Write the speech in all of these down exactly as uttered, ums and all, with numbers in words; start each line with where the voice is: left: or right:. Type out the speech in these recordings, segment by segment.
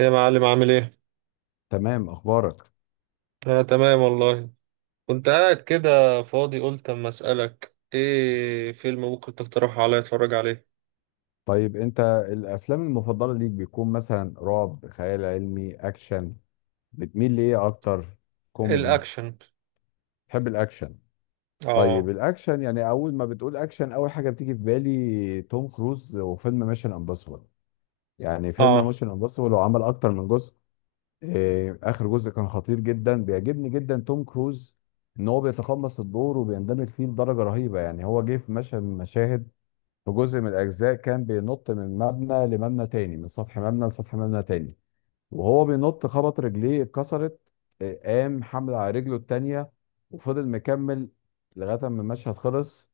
right: إيه يا معلم عامل ايه؟
left: تمام، اخبارك؟
right: انا تمام والله. كنت قاعد كده فاضي، قلت اما اسألك، ايه فيلم ممكن تقترحه عليا اتفرج عليه؟
left: طيب انت الافلام المفضله ليك بيكون مثلا رعب، خيال علمي، اكشن، بتميل لايه اكتر؟ كوميدي؟
right: الاكشن.
left: تحب الاكشن؟ طيب
right: اه.
left: الاكشن يعني اول ما بتقول اكشن اول حاجه بتيجي في بالي توم كروز وفيلم ميشن امبوسيبل. يعني فيلم
right: اه.
left: ميشن امبوسيبل هو عمل اكتر من جزء. إيه اخر جزء كان خطير جدا، بيعجبني جدا توم كروز ان هو بيتقمص الدور وبيندمج فيه بدرجه رهيبه. يعني هو جه في مشهد من المشاهد في جزء من الأجزاء كان بينط من مبنى لمبنى تاني، من سطح مبنى لسطح مبنى تاني، وهو بينط خبط رجليه اتكسرت. آه، قام حمل على رجله التانية وفضل مكمل لغاية ما المشهد خلص.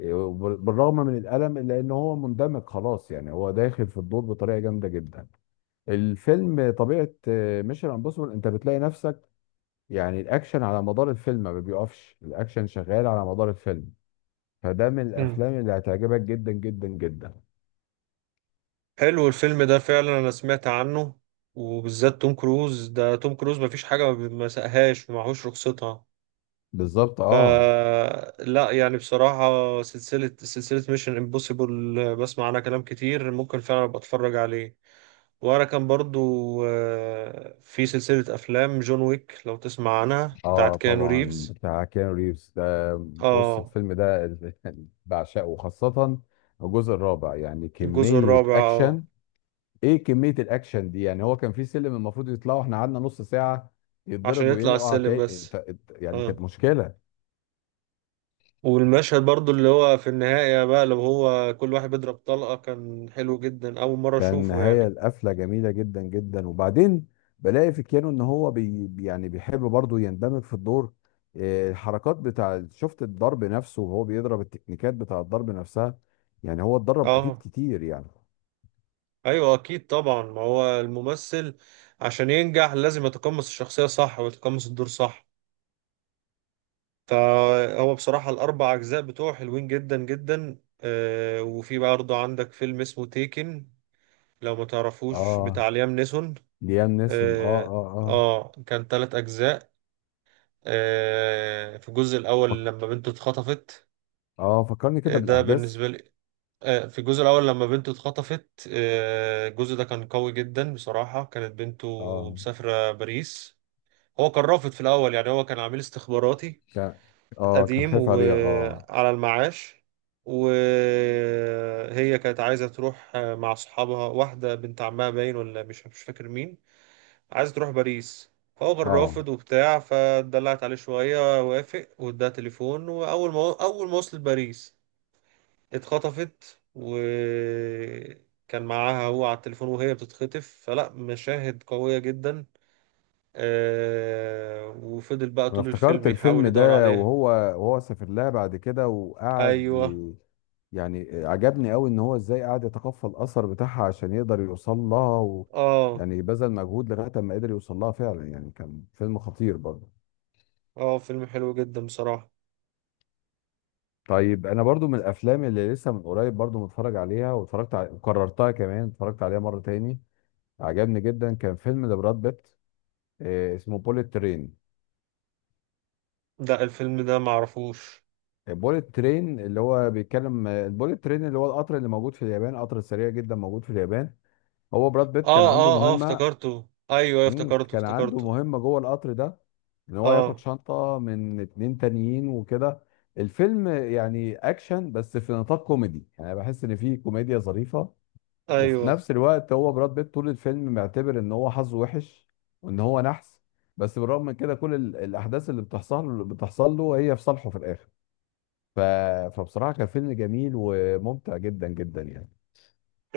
left: آه، وبال- بالرغم من الألم إلا إن هو مندمج خلاص، يعني هو داخل في الدور بطريقة جامدة جدا. الفيلم طبيعة ميشن امبوسيبل أنت بتلاقي نفسك، يعني الأكشن على مدار الفيلم ما بيقفش، الأكشن شغال على مدار الفيلم. فده من
right: مم.
left: الأفلام اللي هتعجبك جدا جدا جدا.
right: حلو الفيلم ده فعلا، انا سمعت عنه وبالذات توم كروز، ده توم كروز مفيش حاجة ما ما سقهاش ومعهوش رخصتها.
left: بالظبط،
right: ف
left: اه.
right: لا يعني بصراحة سلسلة سلسلة ميشن امبوسيبل بسمع عنها كلام كتير، ممكن فعلا ابقى اتفرج عليه. ورا كان برضو آه، في سلسلة أفلام جون ويك، لو تسمع عنها، بتاعت
left: اه
right: كيانو
left: طبعا،
right: ريفز.
left: بتاع كيانو ريفز ده. بص
right: اه
left: الفيلم ده بعشقه، خاصة الجزء الرابع. يعني
right: الجزء
left: كمية
right: الرابع. اه
left: اكشن! ايه كمية الاكشن دي! يعني هو كان في سلم المفروض يطلعوا احنا قعدنا نص ساعة
right: عشان
left: يتضرب
right: يطلع على
left: ويقع
right: السلم
left: تا-
right: بس.
left: ت- يعني
right: اه
left: كانت مشكلة.
right: والمشهد برضو اللي هو في النهاية بقى، لو هو كل واحد بيضرب طلقة، كان حلو جدا، أول مرة
left: كان
right: أشوفه
left: نهاية
right: يعني.
left: القفلة جميلة جدا جدا. وبعدين بلاقي في كيانو ان هو بي يعني بيحب برضه يندمج في الدور. إيه، الحركات بتاع، شفت الضرب نفسه وهو بيضرب، التكنيكات بتاع الضرب نفسها. يعني هو اتدرب اكيد
right: اه
left: كتير يعني.
right: أيوة أكيد طبعا، ما هو الممثل عشان ينجح لازم يتقمص الشخصية صح ويتقمص الدور صح. فهو بصراحة الأربع أجزاء بتوعه حلوين جدا جدا. آه، وفي برضه عندك فيلم اسمه تيكن، لو ما تعرفوش،
left: اه،
right: بتاع ليام نيسون.
left: ليام نيسون، اه،
right: آه,
left: اه، اه.
right: آه كان تلات أجزاء. آه في الجزء الأول لما بنته اتخطفت.
left: اه فكرني
right: آه،
left: كده
right: ده
left: بالاحداث.
right: بالنسبة لي. آه في الجزء الأول لما بنته اتخطفت، آه الجزء ده كان قوي جدا بصراحة. كانت بنته
left: اه
right: مسافرة باريس، هو كان رافض في الأول، يعني هو كان عميل استخباراتي
left: كان. اه كان
right: قديم
left: خايف عليها، اه.
right: وعلى المعاش، وهي كانت عايزة تروح مع صحابها، واحدة بنت عمها باين ولا مش مش فاكر مين، عايزة تروح باريس، فهو كان
left: اه
right: رافض وبتاع، فدلعت عليه شوية وافق واداها تليفون، وأول ما أول ما وصلت باريس اتخطفت، وكان معاها هو على التليفون وهي بتتخطف، فلا مشاهد قوية جدا. آه، وفضل بقى
left: انا
right: طول
left: افتكرت
right: الفيلم
left: الفيلم
right: يحاول يدور
left: ده،
right: عليها.
left: وهو وهو سافر لها بعد كده وقعد
right: أيوه.
left: ي- يعني عجبني قوي ان هو ازاي قعد يتقفل الاثر بتاعها عشان يقدر يوصل لها، و
right: اه.
left: يعني بذل مجهود لغايه ما قدر يوصل لها فعلا، يعني كان فيلم خطير برضه.
right: اه فيلم حلو جدا بصراحة.
left: طيب انا برضو من الافلام اللي لسه من قريب برضو متفرج عليها، واتفرجت على... وكررتها كمان اتفرجت عليها مره تاني. عجبني جدا، كان فيلم لبراد بيت، آه، اسمه بوليت ترين.
right: ده الفيلم ده معرفوش.
left: البوليت ترين اللي هو بيتكلم البوليت ترين اللي هو القطر اللي موجود في اليابان، قطر سريع جدا موجود في اليابان. هو براد بيت كان
right: اه
left: عنده
right: اه اه
left: مهمة.
right: افتكرته. ايوه أيوة،
left: مم،
right: افتكرته
left: كان عنده
right: افتكرته
left: مهمة جوه القطر ده، ان هو ياخد
right: اه.
left: شنطة من اتنين تانيين وكده. الفيلم يعني اكشن بس في نطاق كوميدي، يعني بحس ان فيه كوميديا ظريفة. وفي
right: ايوه.
left: نفس الوقت هو براد بيت طول الفيلم معتبر ان هو حظه وحش وان هو نحس. بس بالرغم من كده كل ال- الاحداث اللي بتحصل بتحصل له هي في صالحه في الاخر. ف... فبصراحة كان فيلم جميل وممتع جدا جدا يعني.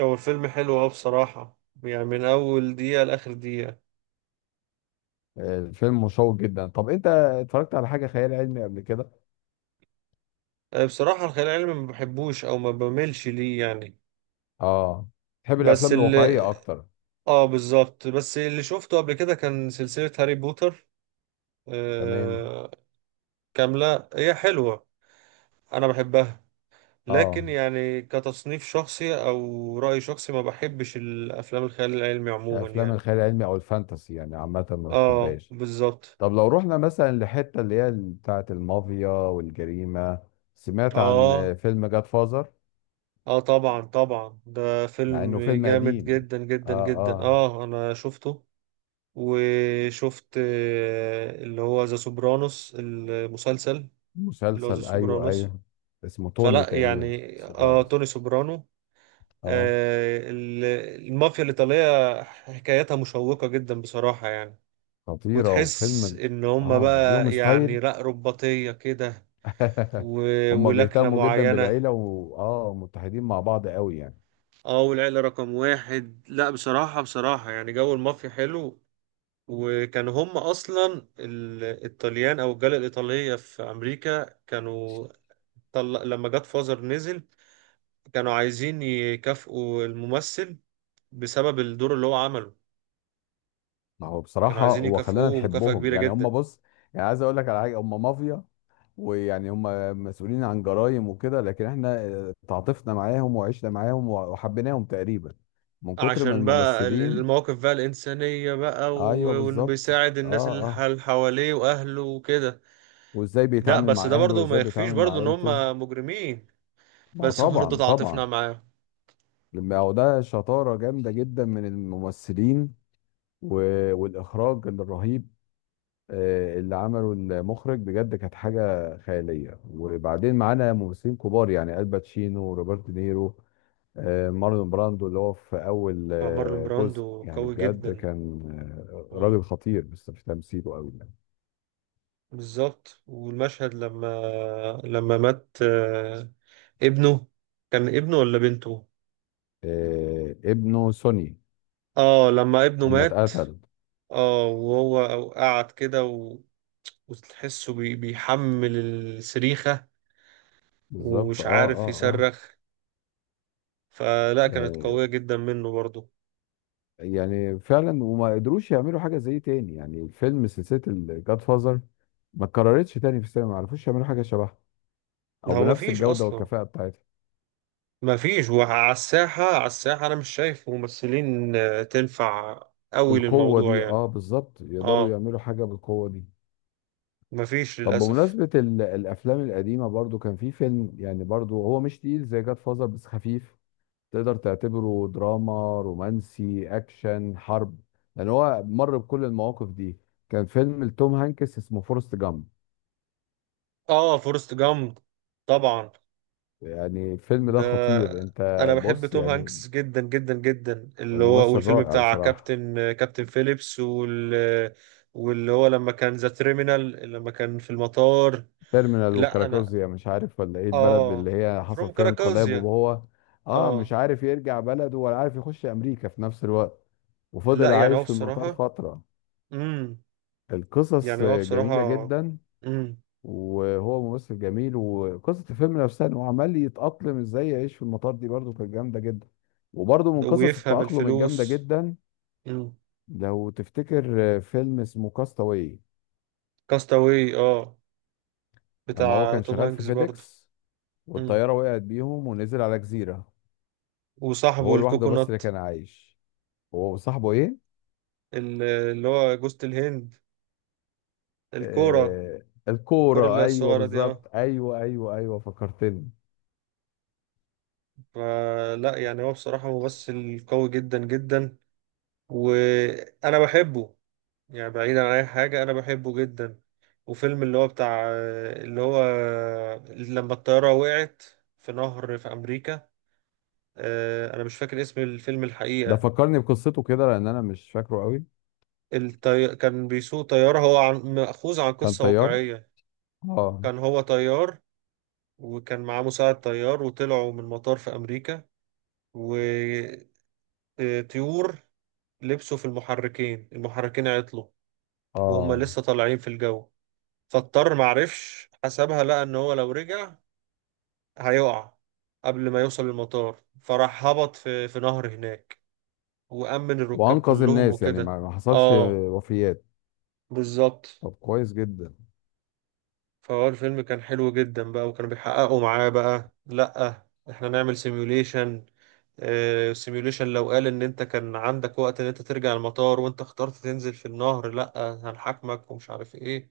right: هو الفيلم حلو اه بصراحة، يعني من اول دقيقة لاخر دقيقة.
left: آه، الفيلم مشوق جدا. طب انت اتفرجت على حاجة خيال علمي قبل كده؟
right: آه، بصراحة الخيال العلمي ما بحبوش او ما بميلش ليه يعني.
left: اه. تحب
right: بس
left: الافلام
right: اللي
left: الواقعية اكتر؟
right: اه بالظبط، بس اللي شفته قبل كده كان سلسلة هاري بوتر.
left: تمام.
right: آه كاملة، هي حلوة، انا بحبها، لكن
left: اه.
right: يعني كتصنيف شخصي او رأي شخصي ما بحبش الافلام الخيال العلمي عموما
left: افلام
right: يعني.
left: الخيال العلمي او الفانتسي يعني عامة ما
right: اه
left: بتحبهاش.
right: بالظبط.
left: طب لو رحنا مثلا لحتة اللي هي بتاعة المافيا والجريمة، سمعت عن آه،
right: اه
left: فيلم جاد فازر؟
right: اه طبعا طبعا، ده
left: مع
right: فيلم
left: انه فيلم
right: جامد
left: قديم.
right: جدا
left: اه،
right: جدا جدا،
left: اه.
right: اه انا شفته. وشفت آه، اللي هو ذا سوبرانوس المسلسل، اللي هو ذا
left: مسلسل، ايوه،
right: سوبرانوس.
left: ايوه. اسمه توني
right: فلا
left: تقريبا
right: يعني اه
left: سوبرانوس.
right: توني سوبرانو.
left: اه،
right: آه ال- المافيا الإيطالية حكايتها مشوقة جدا بصراحة يعني،
left: خطيرة
right: وتحس
left: وفيلم.
right: ان هما
left: اه ليهم
right: بقى يعني
left: ستايل.
right: لا رباطية كده و-
left: هم
right: ولكنة
left: بيهتموا جدا
right: معينة.
left: بالعيلة و... اه متحدين مع بعض قوي يعني.
right: اه والعيلة رقم واحد. لا بصراحة بصراحة يعني جو المافيا حلو، وكانوا هم اصلا ال- الطليان او الجالية الايطالية في امريكا، كانوا طل... لما جاد فازر نزل كانوا عايزين يكافئوا الممثل بسبب الدور اللي هو عمله،
left: ما هو
right: كانوا
left: بصراحة
right: عايزين
left: هو خلانا
right: يكافئوه مكافأة
left: نحبهم
right: كبيرة
left: يعني، هم
right: جدا،
left: بص. يعني عايز اقول لك على حاجة، هم مافيا ويعني هم مسؤولين عن جرائم وكده، لكن احنا آه، تعاطفنا معاهم وعشنا معاهم وع- وحبيناهم تقريبا من كتر ما
right: عشان بقى ال-
left: الممثلين.
right: المواقف بقى الإنسانية بقى
left: ايوه
right: و- وإنه
left: بالظبط،
right: بيساعد الناس
left: اه،
right: اللي ح-
left: اه.
right: اللي حواليه وأهله وكده.
left: وازاي
right: ده
left: بيتعامل
right: بس
left: مع
right: ده
left: اهله،
right: برضه ما
left: وازاي
right: يخفيش
left: بيتعامل مع
right: برضه إن
left: عيلته.
right: هم مجرمين،
left: ما
right: بس برضه
left: طبعا
right: تعاطفنا
left: طبعا.
right: معاه.
left: لما هو ده شطارة جامدة جدا من الممثلين و- والإخراج الرهيب آه، اللي عمله المخرج، بجد كانت حاجة خيالية. وبعدين معانا ممثلين كبار يعني الباتشينو وروبرت نيرو، آه، مارلون براندو اللي هو في أول
right: مع مارلون
left: آه،
right: براندو
left: جزء يعني
right: قوي
left: بجد
right: جدا.
left: كان آه،
right: آه،
left: راجل خطير بس في تمثيله أوي يعني.
right: بالظبط. والمشهد لما لما مات آه، ابنه، كان ابنه ولا بنته.
left: آه، ابنه سوني،
right: اه لما ابنه
left: أما
right: مات،
left: اتقتل.
right: اه وهو قعد كده و- وتحسه بي- بيحمل السريخة
left: بالظبط،
right: ومش
left: اه،
right: عارف
left: اه، اه.
right: يصرخ، فلا كانت
left: يعني،
right: قوية جدا منه برضه.
left: يعني فعلا. وما قدروش يعملوا حاجه زي تاني، يعني الفيلم سلسله الجاد فازر ما اتكررتش تاني في السينما، ما عرفوش يعملوا حاجه شبهها او
right: هو
left: بنفس
right: مفيش
left: الجوده
right: أصلا،
left: والكفاءه بتاعتها.
right: مفيش. وعلى الساحة، على الساحة أنا مش شايف ممثلين آه، تنفع أوي
left: بالقوه
right: للموضوع
left: دي،
right: يعني.
left: اه بالظبط، يقدروا
right: اه
left: يعملوا حاجه بالقوه دي.
right: مفيش
left: طب
right: للأسف.
left: بمناسبه ال- الافلام القديمه، برضو كان في فيلم يعني، برضو هو مش تقيل زي جاد فازر بس خفيف. تقدر تعتبره دراما، رومانسي، اكشن، حرب، لان هو مر بكل المواقف دي. كان فيلم لتوم هانكس اسمه فورست جامب.
right: اه فورست جامب، طبعا.
left: يعني الفيلم
right: ده
left: ده خطير، انت.
right: أنا بحب
left: بص
right: توم
left: يعني،
right: هانكس جدا جدا جدا، اللي هو
left: ممثل
right: والفيلم
left: رائع
right: بتاع
left: بصراحة.
right: كابتن آه، كابتن فيليبس وال آه، واللي هو لما كان ذا تريمينال، لما كان في المطار.
left: تيرمينال
right: لا انا
left: وكراكوزيا، مش عارف ولا ايه البلد اللي
right: اه
left: هي حصل
right: فروم
left: فيها انقلاب،
right: كاراكازيا.
left: وهو اه مش
right: اه
left: عارف يرجع بلده ولا عارف يخش امريكا في نفس الوقت.
right: لا
left: وفضل
right: يعني هو
left: عايش في المطار
right: بصراحة
left: فترة.
right: امم
left: القصص
right: يعني هو بصراحة
left: جميلة جدا.
right: امم
left: وهو ممثل جميل، وقصة الفيلم نفسها انه عمال يتأقلم ازاي يعيش في المطار دي، برضه كانت جامدة جدا. وبرضه من قصص
right: ويفهم
left: التأقلم الجامدة
right: الفلوس
left: جدا.
right: امم
left: لو تفتكر فيلم اسمه كاستاوي؟
right: كاستاوي اه،
left: لما هو
right: بتاع
left: كان
right: توم
left: شغال في
right: هانكس برضو.
left: فيديكس
right: امم
left: والطيارة وقعت بيهم، ونزل على جزيرة
right: وصاحبه
left: وهو لوحده بس اللي
right: الكوكونات،
left: كان عايش. هو وصاحبه ايه؟
right: ال- اللي هو جوزة الهند، الكورة،
left: آه
right: الكورة اللي
left: الكورة،
right: هي
left: ايوه
right: الصغيرة دي اه.
left: بالظبط، ايوه ايوه ايوه، فكرتني.
right: فلا يعني هو بصراحة ممثل قوي جدا جدا، وأنا بحبه، يعني بعيد عن أي حاجة أنا بحبه جدا. وفيلم اللي هو بتاع، اللي هو لما الطيارة وقعت في نهر في أمريكا، آه، أنا مش فاكر اسم الفيلم
left: ده
right: الحقيقة.
left: فكرني بقصته كده لان انا مش فاكره قوي.
right: الطي... كان بيسوق طيارة، هو عن... مأخوذ عن
left: كان
right: قصة
left: طيار،
right: واقعية،
left: اه،
right: كان هو طيار وكان معاه مساعد طيار، وطلعوا من مطار في أمريكا، وطيور لبسوا في المحركين، المحركين عطلوا وهم
left: اه.
right: لسه طالعين في الجو، فاضطر معرفش حسبها، لقى ان هو لو رجع هيقع قبل ما يوصل المطار، فراح هبط في في نهر هناك وأمن الركاب
left: وانقذ
right: كلهم
left: الناس يعني،
right: وكده.
left: ما ما حصلش
right: اه
left: وفيات.
right: بالظبط.
left: طب كويس جدا.
right: فهو الفيلم كان حلو جدا بقى، وكانوا بيحققوا معاه بقى، لأ احنا نعمل سيميوليشن، سيميوليشن لو قال ان انت كان عندك وقت ان انت ترجع المطار وانت اخترت تنزل في النهر، لأ هنحاكمك ومش عارف ايه.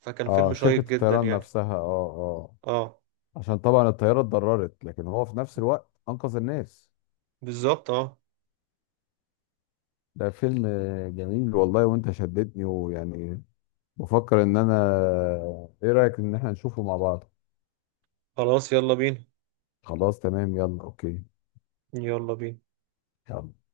right: فكان
left: اه
right: فيلم
left: شركة
right: شيق جدا
left: الطيران
right: يعني.
left: نفسها، اه، اه.
right: اه
left: عشان طبعا الطيارة اتضررت، لكن هو في نفس الوقت انقذ الناس.
right: بالظبط. اه
left: ده فيلم جميل والله، وانت شدتني، ويعني بفكر ان انا، ايه رأيك ان احنا نشوفه مع بعض؟
right: خلاص يلا بينا.
left: خلاص تمام، يلا اوكي.
right: يلا بينا.
left: يلا.